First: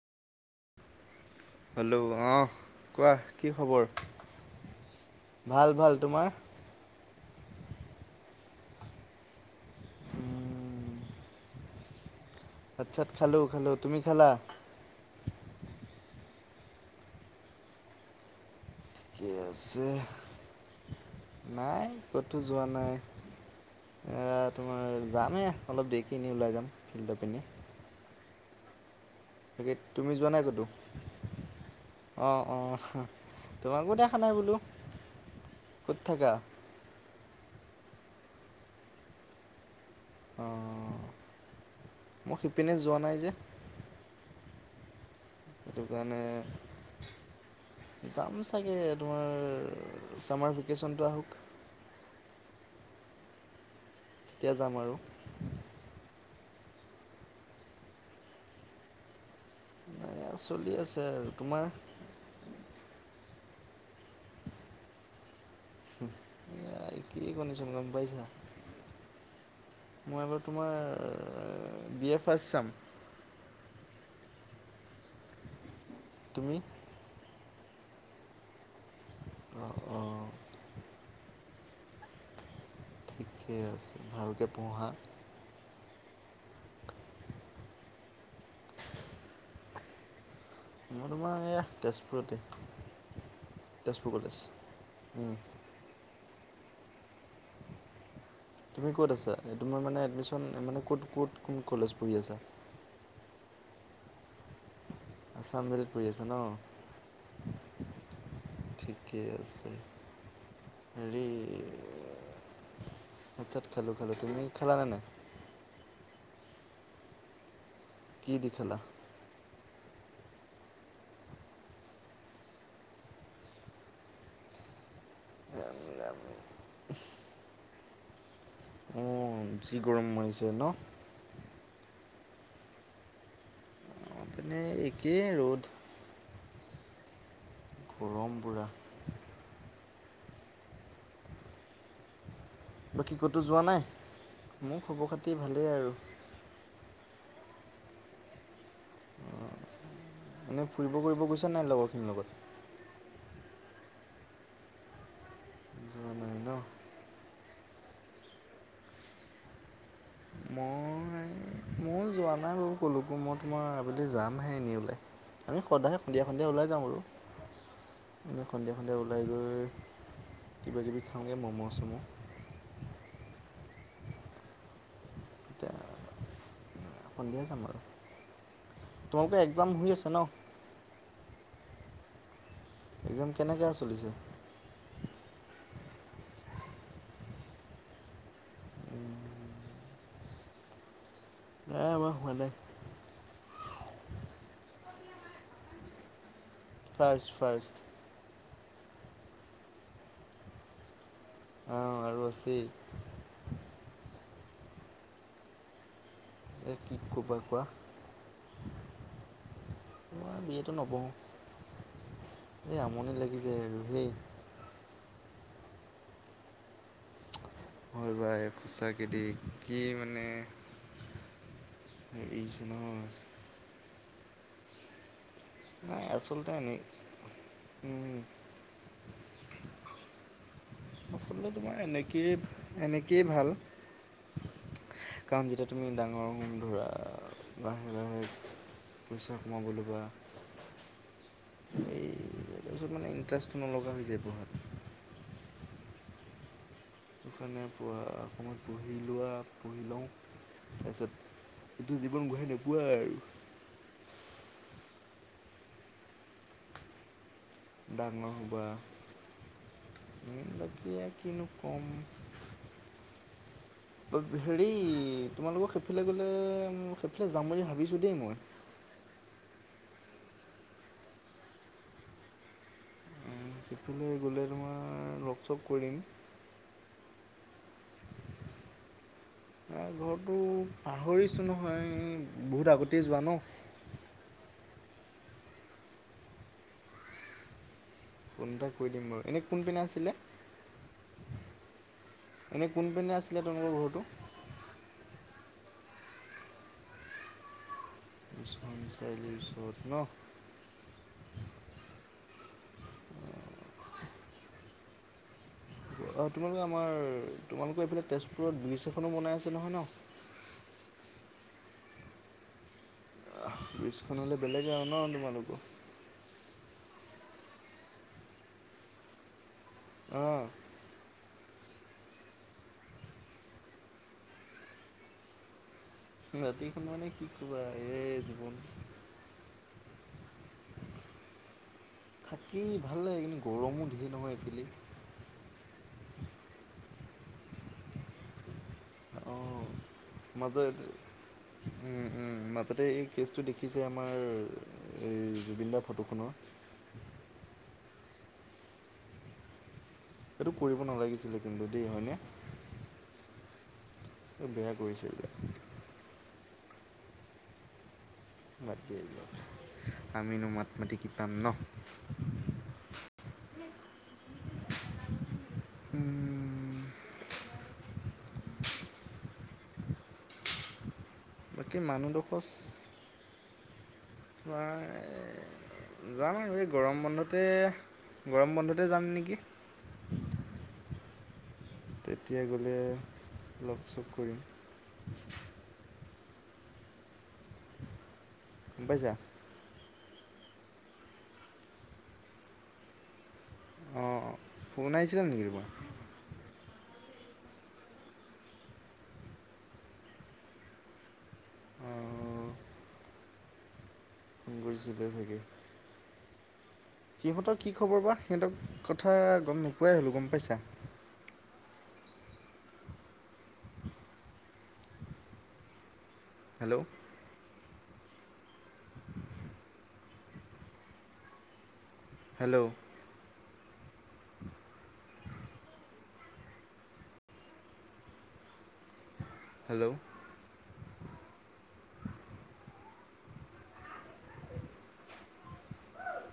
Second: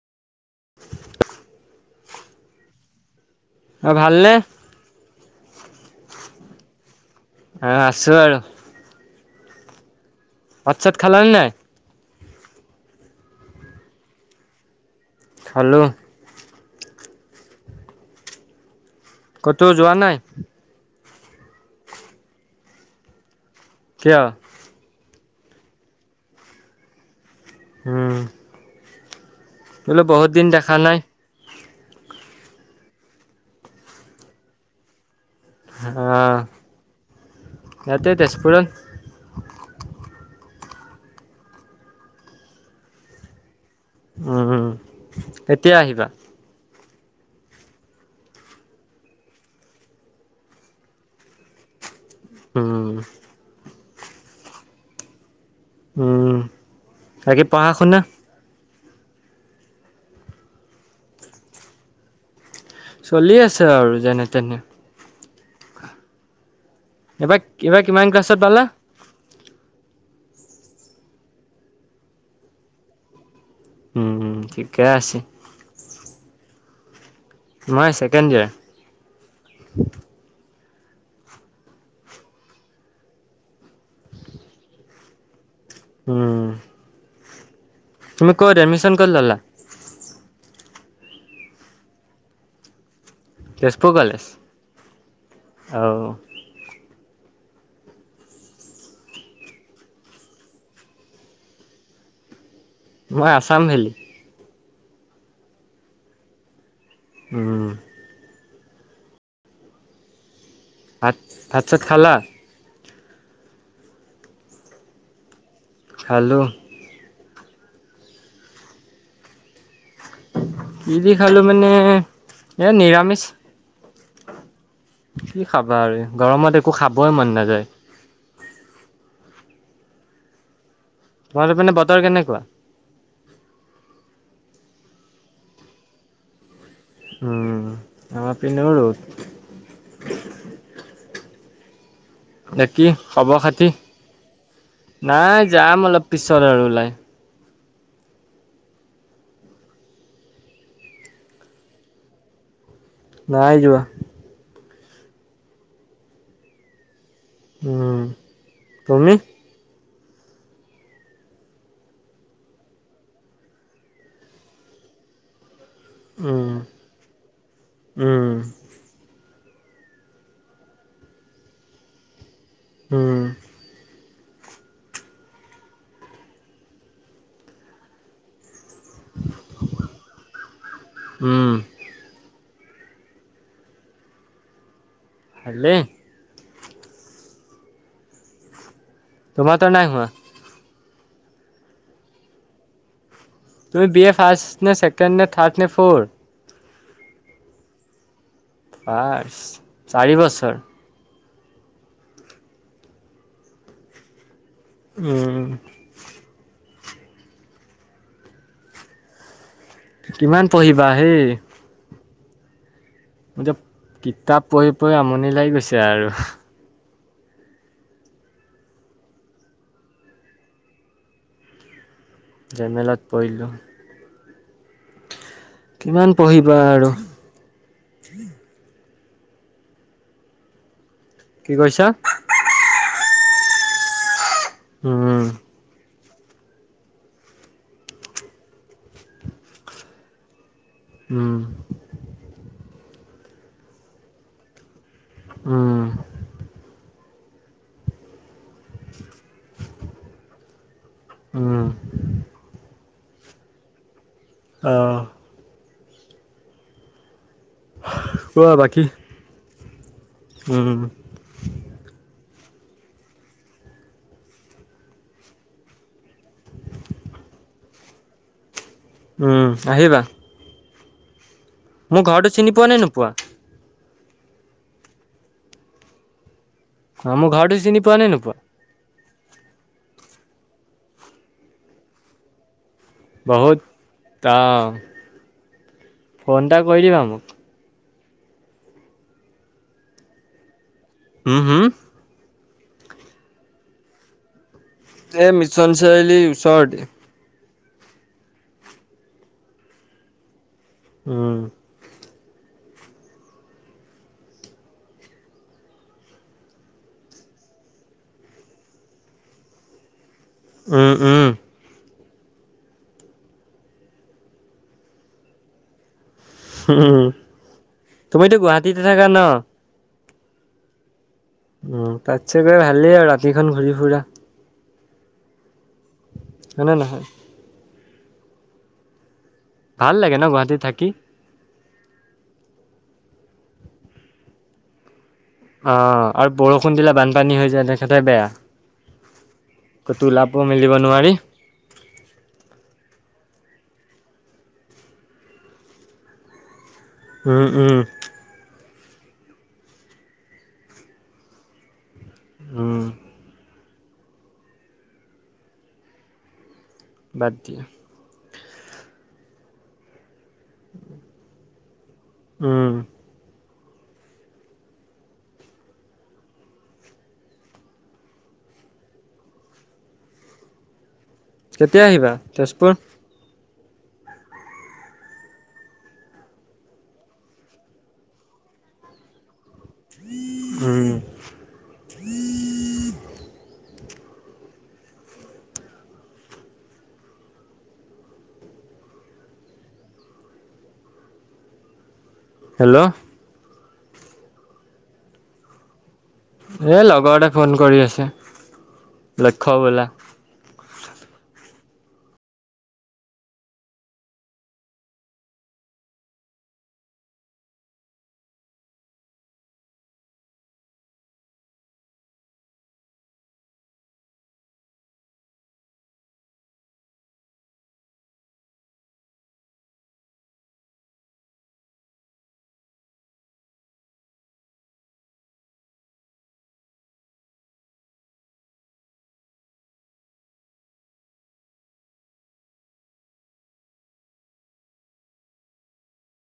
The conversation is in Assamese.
হেল্ল', অ', কোৱা। কি খবৰ অ', ভালনে? ভাল ভাল, তোমাৰ? আহ আচো আৰু। উম, অচছাত খাল নে নাই ভাত চাত খালো খালো তুমি খালা খালো। ঠিকে কতো আছে যোৱা নাই। নাই ক'তো যোৱা নাই কিয় এ তোমাৰ। যামেই অলপ দেৰিকিনি ওলাই যাম ফিল্ডত পিনি হম। তাকে তুমি যোৱা নাই ক'তো। নাই অ', অ' তোমাকো দেখা নাই বোলো। ক'ত থাকা আহ ইয়াতে তেজপুৰত অ' মই শিপিনে যোৱা নাই যে। উম। কেতিয়া টো আহিবা কাৰানে। [unintelligible] যাম চাগে তোমাৰ ছামাৰ ভেকেশ্যনটো আহক। উম। তেতিয়া যাম আৰু। উম আৰু বাকি পাহাখোনা। ন চলি আছে আৰু তোমাৰ। চলি আছে আৰু যেনে তেনে। উম। এবাৰ এইবাৰ কিমান ক্লাছত পালা। মই এবাৰ তোমাৰ বি এ ফাৰ্চ চেম। উম ঠিকে আছে। তুমি মই চেকেণ্ড ইয়াৰ অঁ অঁ ঠিকে আছে ভালকে পঢ়া। উম। তুমি কৰ' এডমিশন কৰিলা? মোৰ তোমাৰ এইয়া তেজপুৰতে। তেজপুৰ কলেজ উম, অ'। তুমি ক'ত আছা তোমাৰ মানে এডমিশন মানে ক'ত ক'ত কোন কলেজ পঢ়ি আছা? মই আছাম ভেলি। আচাম ভেলিত পঢ়ি আছা ন। উম, ঠিকেই আছে। ভাত ভাতছাত খালা? ভাতছাত খেলোঁ খেলোঁ তুমি খালা নে নাই? খালু। কি দি খালা? কি দি খালো মানে এ নিৰামিষ। কি খাবা আৰু গৰমত একো খাবই মন নাযায়। অ' যি গৰম সোমাইছে ন। তোমাৰ সিপিনে বতৰ কেনেকুৱা? মানে একেই ৰ'দ। উম গৰম আমাৰ পূৰা পিনেও ৰ'দ। ন কি বাকী খব ক'তো যোৱা খাতি নাই? মোৰ খবৰ খাতি নাই ভালেই যাম আৰু। অলপ পিছৰ আৰু ওলাই। মানই ফুৰিব কৰিব গৈছা নাই লগৰখিনিৰ লগত। নাই আহ যোৱা। যোৱা নাই ন? উম তুমি। মই ময়ো যোৱা নাই বাৰু ক'লো মই তোমাৰ আবেলি যামহে এনেই ওলাই। আমি সদায়ে সন্ধিয়া সন্ধিয়া উম ওলাই যাওঁ আৰু উম মই সন্ধিয়া সন্ধিয়া ওলাই উম, কিবাকিবি খাওঁগৈ ম'ম' চ'ম'। হুম, এতিয়া [inaudible] সন্ধিয়া যাম আৰু তোমালোকে একজাম হৈ আছে ন? উম, একজাম কেনেকা চলিছে? ভালেই। তোমাতৰ নাই হোৱা? নাই আমাৰ হোৱা নাই। তুমি বি এ ফাৰ্ষ, নে চেকেণ্ড, নে থাৰ্ড, নে ফ'ৰ? First first. ফাৰ্ষ, চাৰি বছৰ। অ', আৰু আছে। উম, এই কি ক'বা কোৱা? মই কিমান বি এটো পঢ়িবা নপঢ়োঁ। সেই? এই আমনি লাগি যায় আৰু হেই। কিতাপ পঢ়ি পঢ়ি আমনি লাগি গৈছে আৰু। হয়, ভাইব সঁচাকৈ দেই কি মানে। এৰিছে নহয় জেমেলাত পৰিলোঁ। নাই কিমান আচলতে পঢ়িবা এনে আৰু উম, আচলতে কি তোমাৰ কৈছা এনেকেই এনেকেইয়ে ভাল। উম কাৰণ যেতিয়া তুমি ডাঙ ডাঙৰ গণ ধৰা লাহে লাহে পইচা কমাবলৈ লবা। হুম, তাৰপিছত মানে ইণ্টাৰেষ্টটো নলগা হৈ যায় পঢ়াত। উম, [unintelligible] অসমত পঢ়ি লোৱা পঢ়ি লওঁ তাৰপিছত উম এইটো জীৱন ঘূৰাই নোপোৱা আৰু। অ', ডাঙৰ কোৱা হবা বাকী এনেই এইবিলাক উম কি আৰু কিনো কম। [inaudible] হেৰি তোমালোকৰ সেইফালে গ'লে সেইফালে যাম বুলি ভাবিছোঁ দেই মই। উম, আহিবা। মোৰ ঘৰটো চিনি পোৱা নে নোপোৱা? ইফালে গ'লে তোমাৰ লগক চপ কৰিম। অ' মোৰ ঘৰটো চিনি পোৱা নাই নোপুৱোৱা। ঘৰটো পাহৰিছো নহয় বহুত আগতে বহুত অ' ফোনটা কৰি দিবা মোক। ফোন এটা কৈ দিম বাৰু, এনে কোনপিনানে আছিলে। উম, হম। এনেই কোনপিনে আছিলে তোমালোকৰ ঘৰটো এই মিছন চাৰিআলীৰ ওচৰতে। মিছন চাৰিআলিৰ ওচৰত নহঁ। উম, তোমালোকে আমাৰ তোমালোকৰ এইফালে তেজপুৰত ব্ৰীজ এখনো বনাই আছে নহয় ন? উম, উম, আহ, ব্ৰিজখন হ'লে বেলেগ আৰু ন তোমালোকো? উম, তুমিতো গুৱাহাটীতে থাকা ন? আহ উম, তাত ছাগৈ ভালেই আৰু ৰাতিখন ঘূৰি ফুৰা। ৰাতি হয়নে শোন নহয় মানে কি কবা এই জীৱন ভাল লাগে ন গুৱাহাটীত থাকি। থাকি ভাল লাগে কিন্তু গৰমো ধেৰ নহয় এইফিলি অ' আৰু বৰষুণ দিলে বানপানী হৈ যায় তেখেতে বেয়া। অ' ক'তো ওলাব মাজ মেলিব নোৱাৰি উম উম মাজতে কেচটো দেখিছে আমাৰ এই জুবিন দা ফটোখনৰ উম, উম। এইটো কৰিব নালাগিছিলে কিন্তু দেই হয়নে। উম। বেয়া কৰিছে এতিয়া বাদ দিয়া বাকি আমিনো মাত মাতি কি পাম ন। উম উম। বাকী কেতিয়া আহিবা মানুহডোখৰ তেজপুৰ তোমাৰ যাম আৰু এই গৰম বন্ধতে গৰম বন্ধতে যাম নেকি? উম। তেতিয়া গ'লে লগ চপ কৰিম। গ'ম পাইছা। হেল্ল' অ' ফোন আহছিলে নেকি তোমাৰ এই লগৰতে ফোন কৰি আছে, লক্ষ্য বোলা। আহ ফোন কৰি চিলে চাগে সিহঁতৰ কি খবৰ বা সিহঁতৰ কথা গ'ম নোপোৱাই হ'লো গ'ম পাইছা। [unintelligible] Hello hello hello [inaudible]